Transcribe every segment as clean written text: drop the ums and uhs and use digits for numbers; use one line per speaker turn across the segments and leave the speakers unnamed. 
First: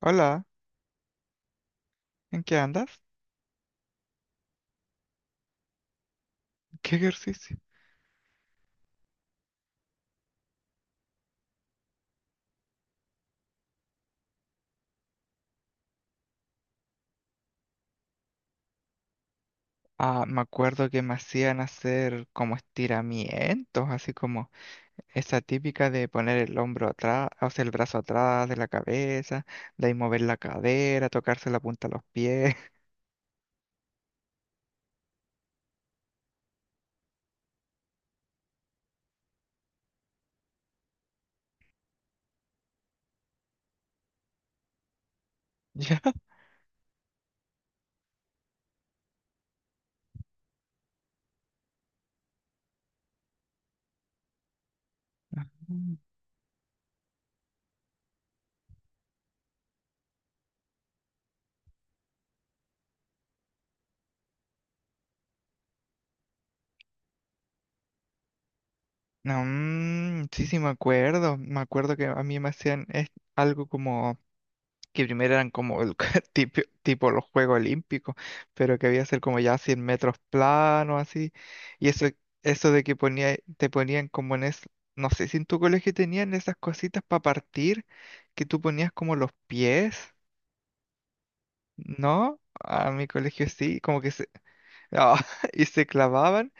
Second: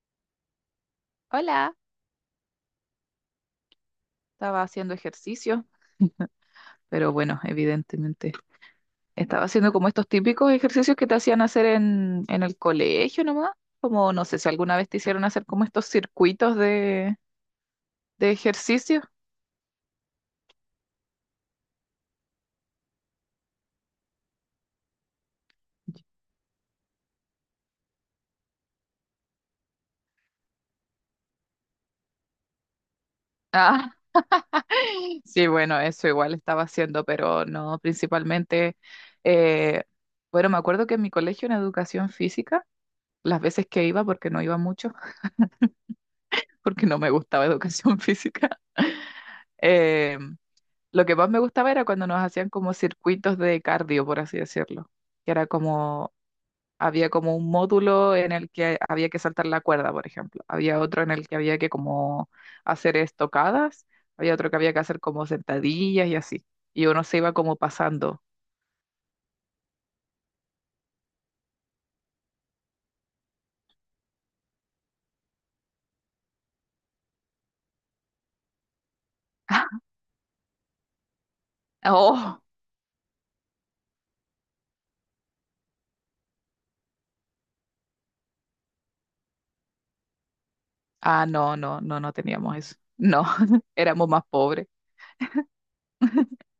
Hola,
Hola,
¿en qué andas?
estaba haciendo ejercicio,
¿Qué
pero bueno,
ejercicio?
evidentemente estaba haciendo como estos típicos ejercicios que te hacían hacer en el colegio nomás, como no sé si alguna vez te hicieron hacer como estos circuitos de ejercicio.
Ah, me acuerdo que me hacían hacer como estiramientos, así como esa típica de poner el hombro atrás, o sea, el brazo atrás de la cabeza, de ahí mover la cadera, tocarse la punta de los pies.
Ah, sí, bueno, eso igual estaba haciendo, pero no, principalmente, eh, bueno, me acuerdo que en mi colegio en educación física, las veces que iba, porque no iba mucho,
¿Ya?
porque no me gustaba educación física. em, lo que más me gustaba era cuando nos hacían como circuitos de cardio, por así decirlo, que era
Mm.
como, había como un módulo en el que había que saltar la cuerda, por ejemplo, había otro en el que había que como hacer estocadas, había otro que había que hacer como sentadillas y así, y uno se iba como pasando.
No, sí, me acuerdo. Me acuerdo que a mí me hacían algo como que primero eran como el, tipo los Juegos Olímpicos, pero que había que ser como ya 100 metros planos así. Y eso,
¡Oh!
eso de que ponía, te ponían como en es, no sé si en tu colegio tenían esas cositas para partir, que tú ponías como los pies,
Ah, no, no, no, no
¿no?
teníamos eso.
A mi
No,
colegio sí, como
éramos
que
más
se,
pobres.
y se clavaban,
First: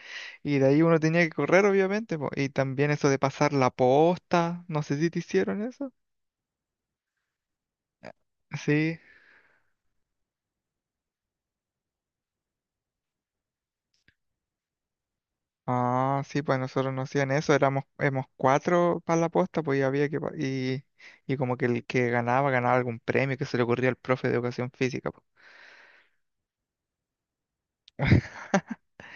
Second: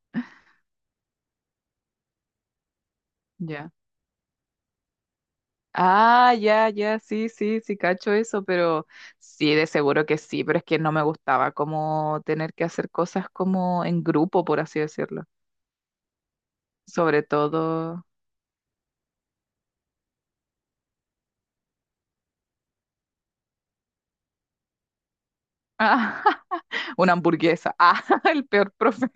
y de ahí uno tenía que correr, obviamente, po. Y también eso de pasar la
Ya.
posta, no sé si te hicieron eso.
Ah, ya, ya, sí, sí, sí, cacho eso, pero
Sí.
sí, de seguro que sí, pero es que no me gustaba como tener que hacer cosas como en grupo, por así decirlo.
Ah, sí, pues nosotros no
Sobre
hacían eso, éramos,
todo
éramos cuatro para la posta, pues y había que, y como que el que ganaba, ganaba algún premio que se le ocurría al profe de educación física, po.
una hamburguesa. Ah, el peor profe.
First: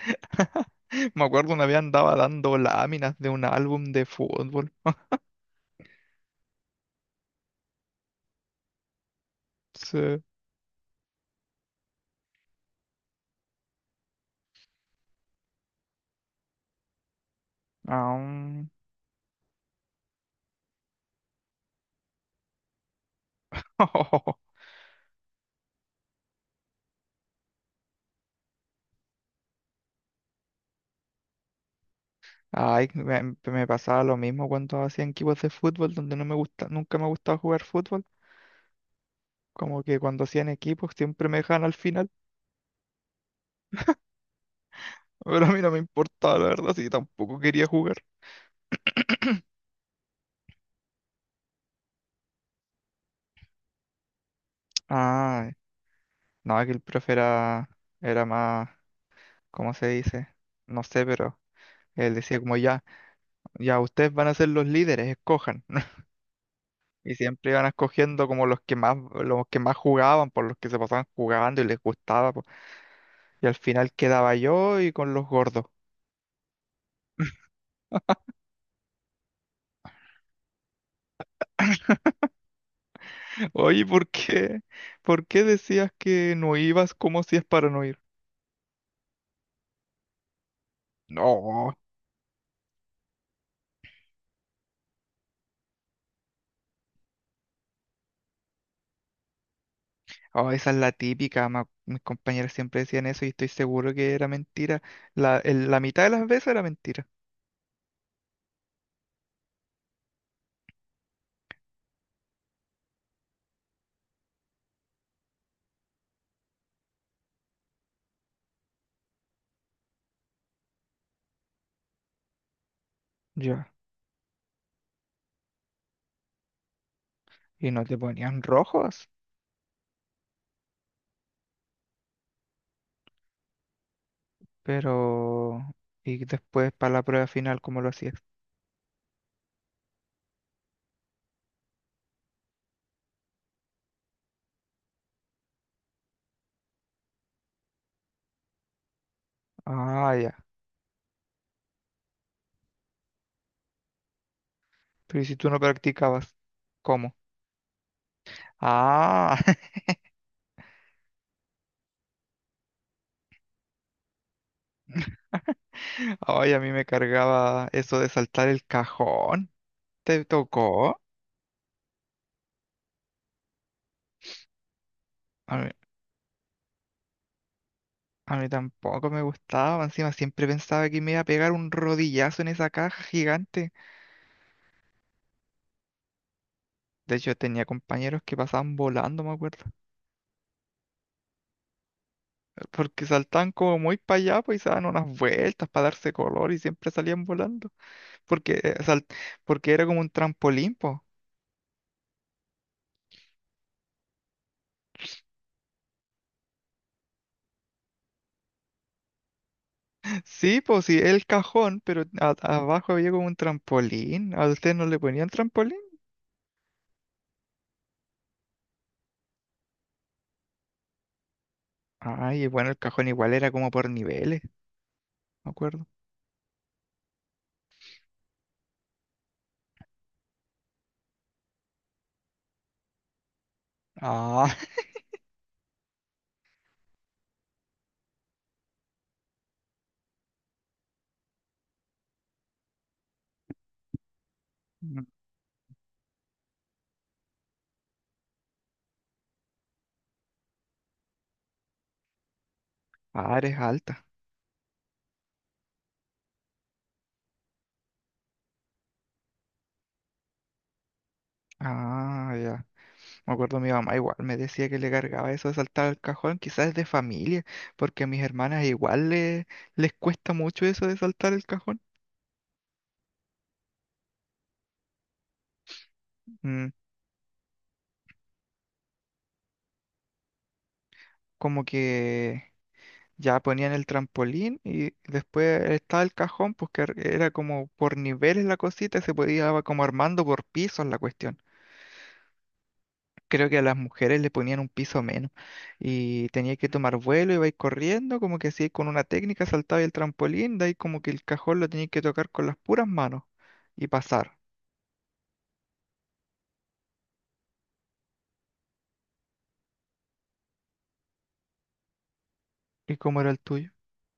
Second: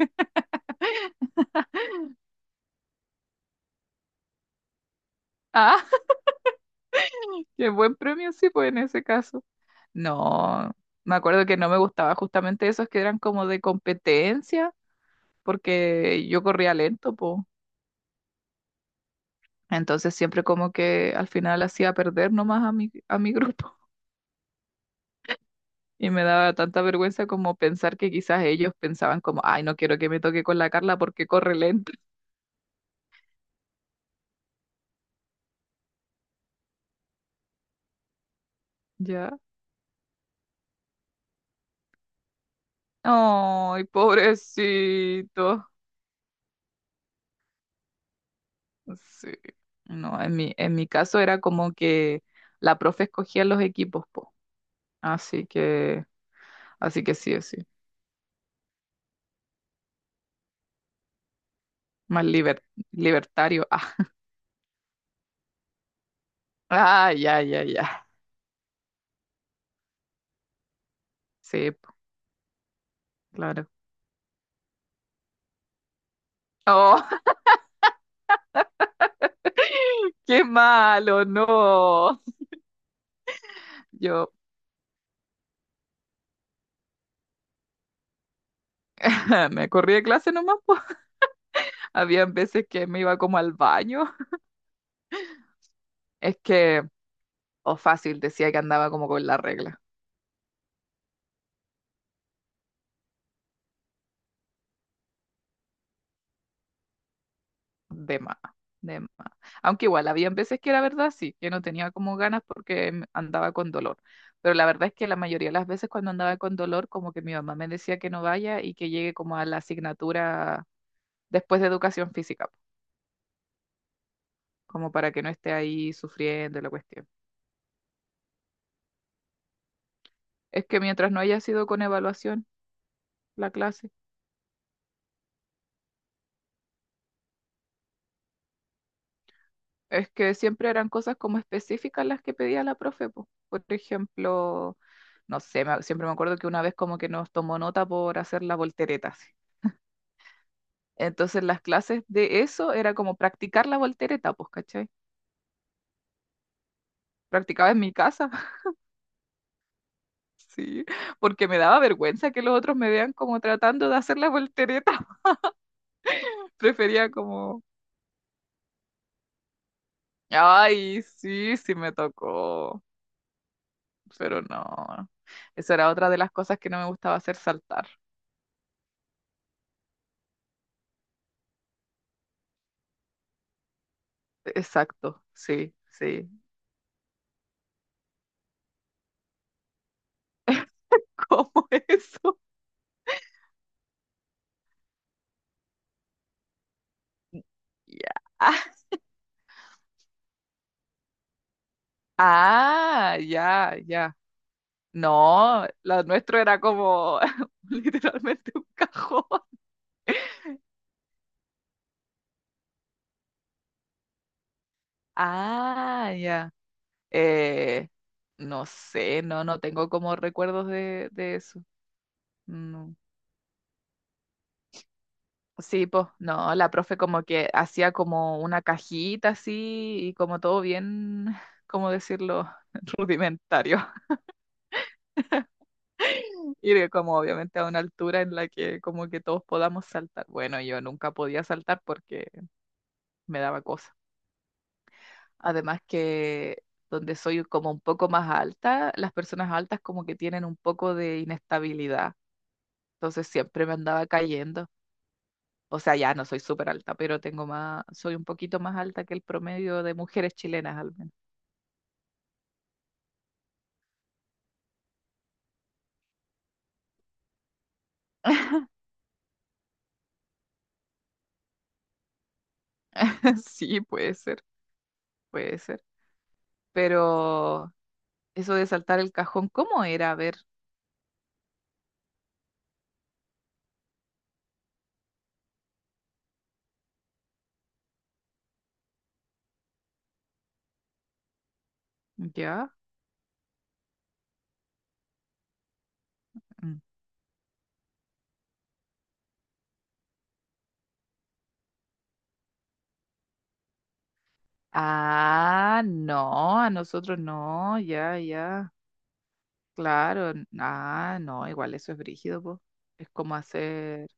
Me acuerdo una vez andaba dando láminas de un álbum de fútbol.
Ah, qué buen premio, sí, pues en ese caso.
Sí.
No, me acuerdo que no me gustaba justamente esos que eran como de competencia, porque yo corría lento, pues.
Ah,
Entonces siempre como que al final hacía perder nomás a mi grupo. Y me daba tanta vergüenza como pensar que quizás ellos pensaban como, ay, no quiero que me toque con la Carla porque corre lento.
ay, me pasaba lo mismo cuando hacían equipos de fútbol, donde no me gusta, nunca me ha gustado jugar fútbol.
¿Ya?
Como que cuando hacían equipos siempre me dejaban al final,
Ay,
pero a mí no
pobrecito.
me importaba, la verdad, si tampoco quería jugar.
Sí. No, en en mi caso era como que la profe escogía los equipos, po. Así
Ah,
que,
no, es que el
así
profe
que sí, sí.
era, era más, ¿cómo se dice? No sé, pero él
Más
decía como
liber-
ya,
Libertario.
ya
Ah,
ustedes van a ser los líderes, escojan.
ah,
Y
ya,
siempre
ya,
iban
ya.
escogiendo como los que más jugaban, por los que se pasaban jugando y
Sí,
les
po,
gustaba, po. Y al
claro.
final quedaba yo y con los gordos.
Oh, qué malo, no.
Oye, ¿por
Yo
qué? ¿Por qué decías que no ibas como si es para no ir?
me corrí de clase nomás, po.
No.
Habían veces que me iba como al baño. Es que, o fácil, decía que andaba como con la regla.
Oh, esa es la típica. Mis compañeros siempre decían eso y estoy seguro que era mentira. La mitad de las veces era mentira.
De más, de más. Aunque igual, habían veces que era verdad, sí, que no tenía como ganas porque andaba con dolor. Pero la verdad es que la mayoría de las veces cuando andaba con dolor, como que mi mamá me decía que no vaya y que llegue como a la asignatura después de educación física,
Ya.
como para que no esté ahí sufriendo la cuestión.
Y no te ponían rojos,
Es que mientras no haya sido con evaluación la clase.
pero... Y después para la prueba final, ¿cómo lo hacías?
Es que siempre eran cosas como específicas las que pedía la profe, po. Por ejemplo, no sé, siempre me acuerdo que una vez como que nos tomó nota por hacer la voltereta, así.
Ah, ya.
Entonces las clases de eso era como practicar la voltereta, pues, ¿cachai?
Pero ¿y si tú no practicabas? ¿Cómo?
Practicaba en mi casa,
Ah,
sí, porque me daba vergüenza que los otros me vean como tratando de hacer la voltereta.
ay, a mí me
Prefería como,
cargaba eso de saltar el cajón. ¿Te tocó?
ay, sí, sí me tocó, pero no.
A mí,
Esa era otra de las cosas que no me gustaba hacer saltar.
a mí tampoco me gustaba. Encima siempre pensaba que me iba a pegar un rodillazo en esa caja gigante.
Exacto, sí, sí.
De hecho, tenía compañeros que pasaban volando, me acuerdo.
¿Cómo eso?
Porque saltaban como muy para allá, pues y se daban unas vueltas para darse color y siempre salían volando.
Ya.
Porque, porque era como un trampolín, po.
Ah, ya, ya. No, lo nuestro era como literalmente un cajón.
Sí, pues sí, el cajón, pero abajo había como un trampolín. ¿A ustedes no le ponían trampolín?
Ah, ya. Eh, no sé, no, no tengo como recuerdos de eso.
Ay, bueno, el
No.
cajón igual era como por niveles, me acuerdo.
Sí, pues, no, la profe como que hacía como una cajita así y como todo bien, ¿cómo decirlo? Rudimentario.
Ah,
Y de como obviamente a una altura en la que como que todos podamos saltar. Bueno, yo nunca podía saltar porque me daba cosa.
Mm.
Además que donde soy como un poco más alta, las personas altas como que tienen un poco de inestabilidad. Entonces
Ah, eres
siempre me
alta.
andaba cayendo. O sea, ya no soy súper alta, pero tengo más, soy un poquito más alta que el promedio de mujeres chilenas al menos.
Ah, ya. Me acuerdo mi mamá igual me decía que le cargaba eso de saltar al cajón, quizás es de familia, porque a mis hermanas igual les cuesta mucho eso de saltar el cajón.
Sí, puede ser, puede ser.
Mm,
Pero eso de saltar el cajón, ¿cómo era? A ver,
como que ya ponían el trampolín y después estaba el cajón, pues que era como por niveles la cosita, y se podía va como armando por pisos la cuestión.
ya.
Creo que a las mujeres le ponían un piso menos y tenía que
Mm.
tomar vuelo, ibais corriendo, como que así con una técnica saltaba el trampolín, de ahí como que el cajón lo tenías que tocar con las puras manos y pasar.
Ah, no, a nosotros no, ya, ya, claro, ah, no, igual eso es brígido, po.
¿Y
Es
cómo era
como
el tuyo?
hacer,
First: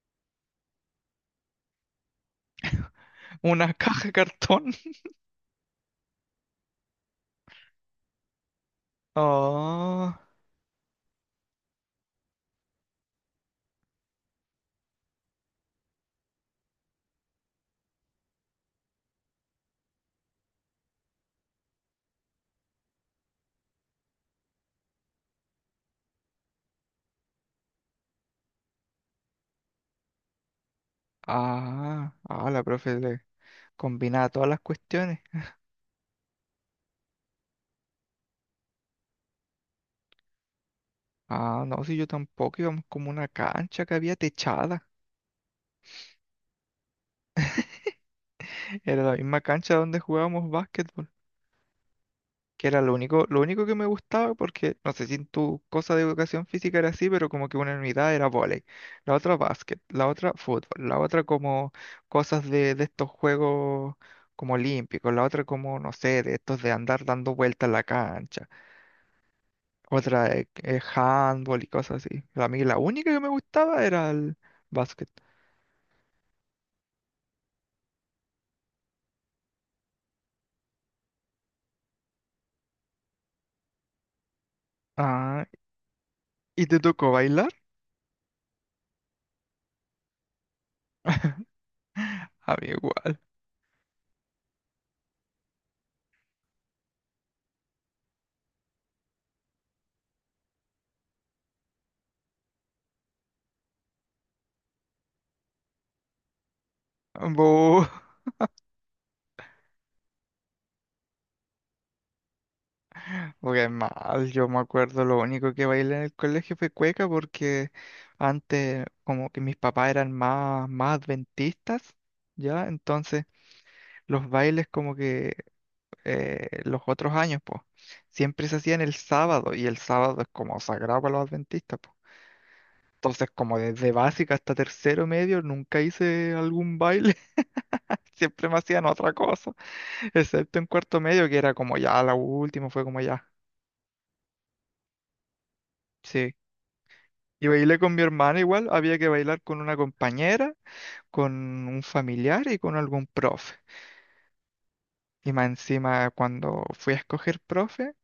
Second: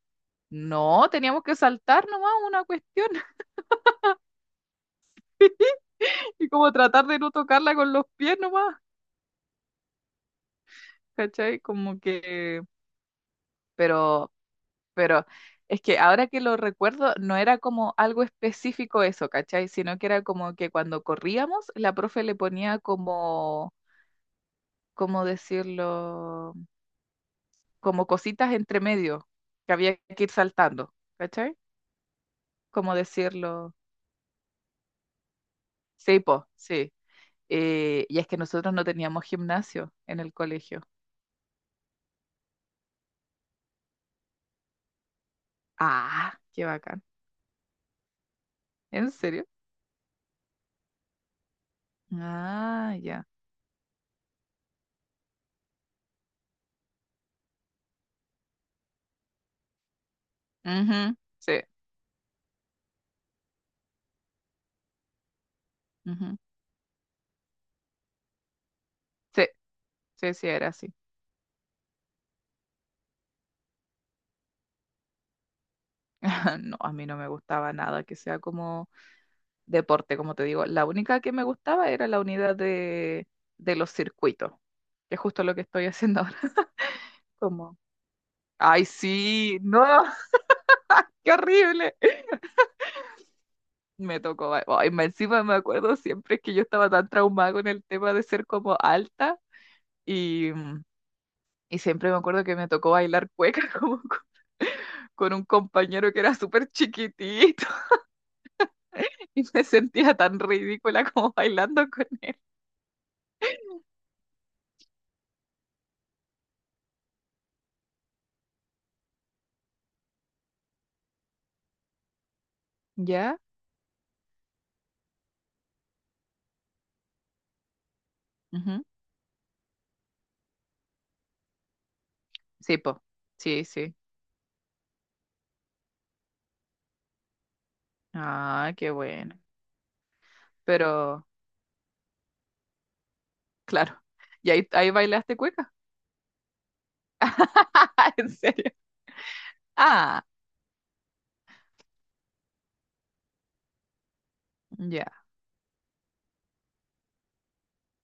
no, teníamos que saltar nomás una cuestión
Una caja de cartón.
y como tratar de no tocarla con los pies nomás,
Oh,
¿cachai? Como que, pero, pero es que ahora que lo recuerdo, no era como algo específico eso, ¿cachai? Sino que era como que cuando corríamos, la profe le ponía como, ¿cómo decirlo? Como cositas entre medio que había que ir saltando, ¿cachai?
ah, la
¿Como
profe le
decirlo?
combinaba todas las cuestiones.
Sí, po, sí. Y es que nosotros no teníamos gimnasio en el colegio.
Ah, no, si yo tampoco íbamos como una cancha que había techada.
Ah, qué bacán.
Era
¿En
la misma
serio?
cancha donde jugábamos básquetbol, que era
Ah, ya.
lo único que me gustaba, porque no sé si en tu cosa de educación física era así, pero como que una unidad era vóley, la otra básquet, la otra fútbol, la
Ujú,
otra
sí,
como cosas de estos juegos como olímpicos, la otra como, no sé, de
ujú.
estos de andar dando vueltas en la cancha,
Sí,
otra
sí, sí, era así.
handball y cosas así. A mí la única que me gustaba era el básquet.
No, a mí no me gustaba nada que sea como deporte, como te digo. La única que me gustaba era la unidad de los circuitos, que es justo
Ah,
lo que estoy haciendo ahora.
¿y te tocó bailar?
Como, ay, sí, no. Qué horrible.
A mí igual.
Me tocó, ay, encima me acuerdo siempre que yo estaba tan traumada con el tema de ser como alta y, y siempre me acuerdo que me tocó bailar cueca como con un compañero que era súper chiquitito
Bu,
y me sentía tan ridícula como bailando con él.
porque mal, yo me acuerdo, lo único que bailé en el colegio fue cueca porque antes como que mis papás eran más, más adventistas, ¿ya? Entonces
¿Ya?
los bailes como que los otros años, pues, siempre se hacían
Ujú.
el sábado y el sábado es como sagrado para los adventistas, pues.
Sí, po.
Entonces como
Sí,
desde
sí.
básica hasta tercero medio nunca hice algún baile, siempre me
Ah,
hacían
qué
otra
bueno.
cosa. Excepto en cuarto
Pero,
medio, que era como ya la última, fue como ya.
claro. ¿Y ahí, ahí bailaste cueca?
Sí. Y bailé con mi
¿En
hermana igual,
serio?
había que bailar con una
Ah,
compañera, con un familiar y con algún profe.
ya,
Y más encima, cuando fui a escoger profe,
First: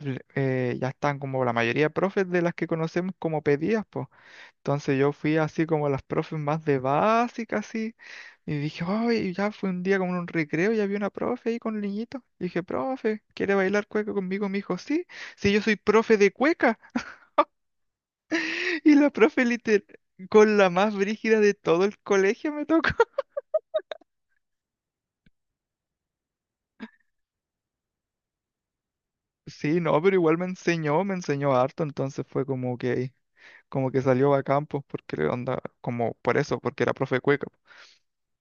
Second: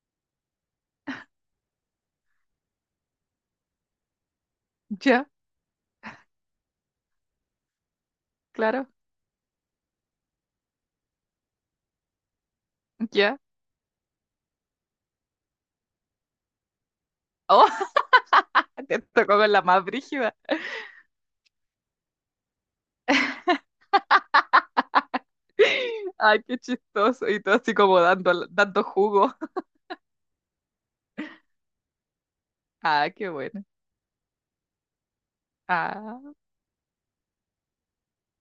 ya están como la mayoría de profes de las que conocemos como pedidas, pues. Entonces yo
ya,
fui así como las profes más de básica, así. Y dije,
claro,
ay ya fue un día como en un recreo y había una profe ahí con niñitos dije, profe,
ya.
¿quiere bailar cueca conmigo? Me dijo, sí, sí, yo soy profe de cueca.
Oh.
Y
Te
la
tocó
profe
con la más
literal,
brígida.
con la más brígida de todo el colegio me tocó.
Ay, qué chistoso. Y todo así como dando, dando jugo.
Sí, no, pero igual me enseñó harto, entonces fue
Ah, qué bueno.
como que salió a campo, porque onda, como
Ah,
por eso, porque era profe de cueca.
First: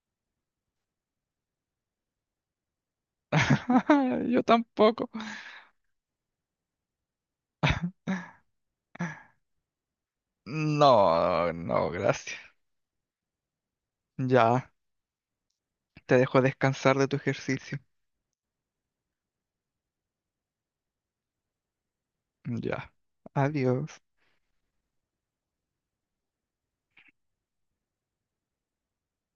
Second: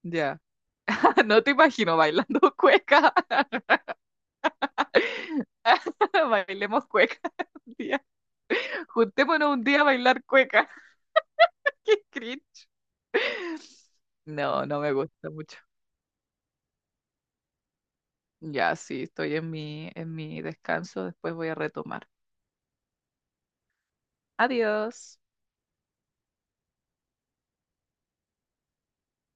ya. No te imagino bailando cueca.
Yo tampoco.
Bailemos cueca un día. Juntémonos un día a bailar cueca.
No, no,
Qué
gracias.
cringe. No,
Ya,
no me gusta mucho.
te dejo descansar de tu ejercicio.
Ya, sí, estoy en en mi descanso. Después voy a retomar.
Ya. Adiós.
Adiós.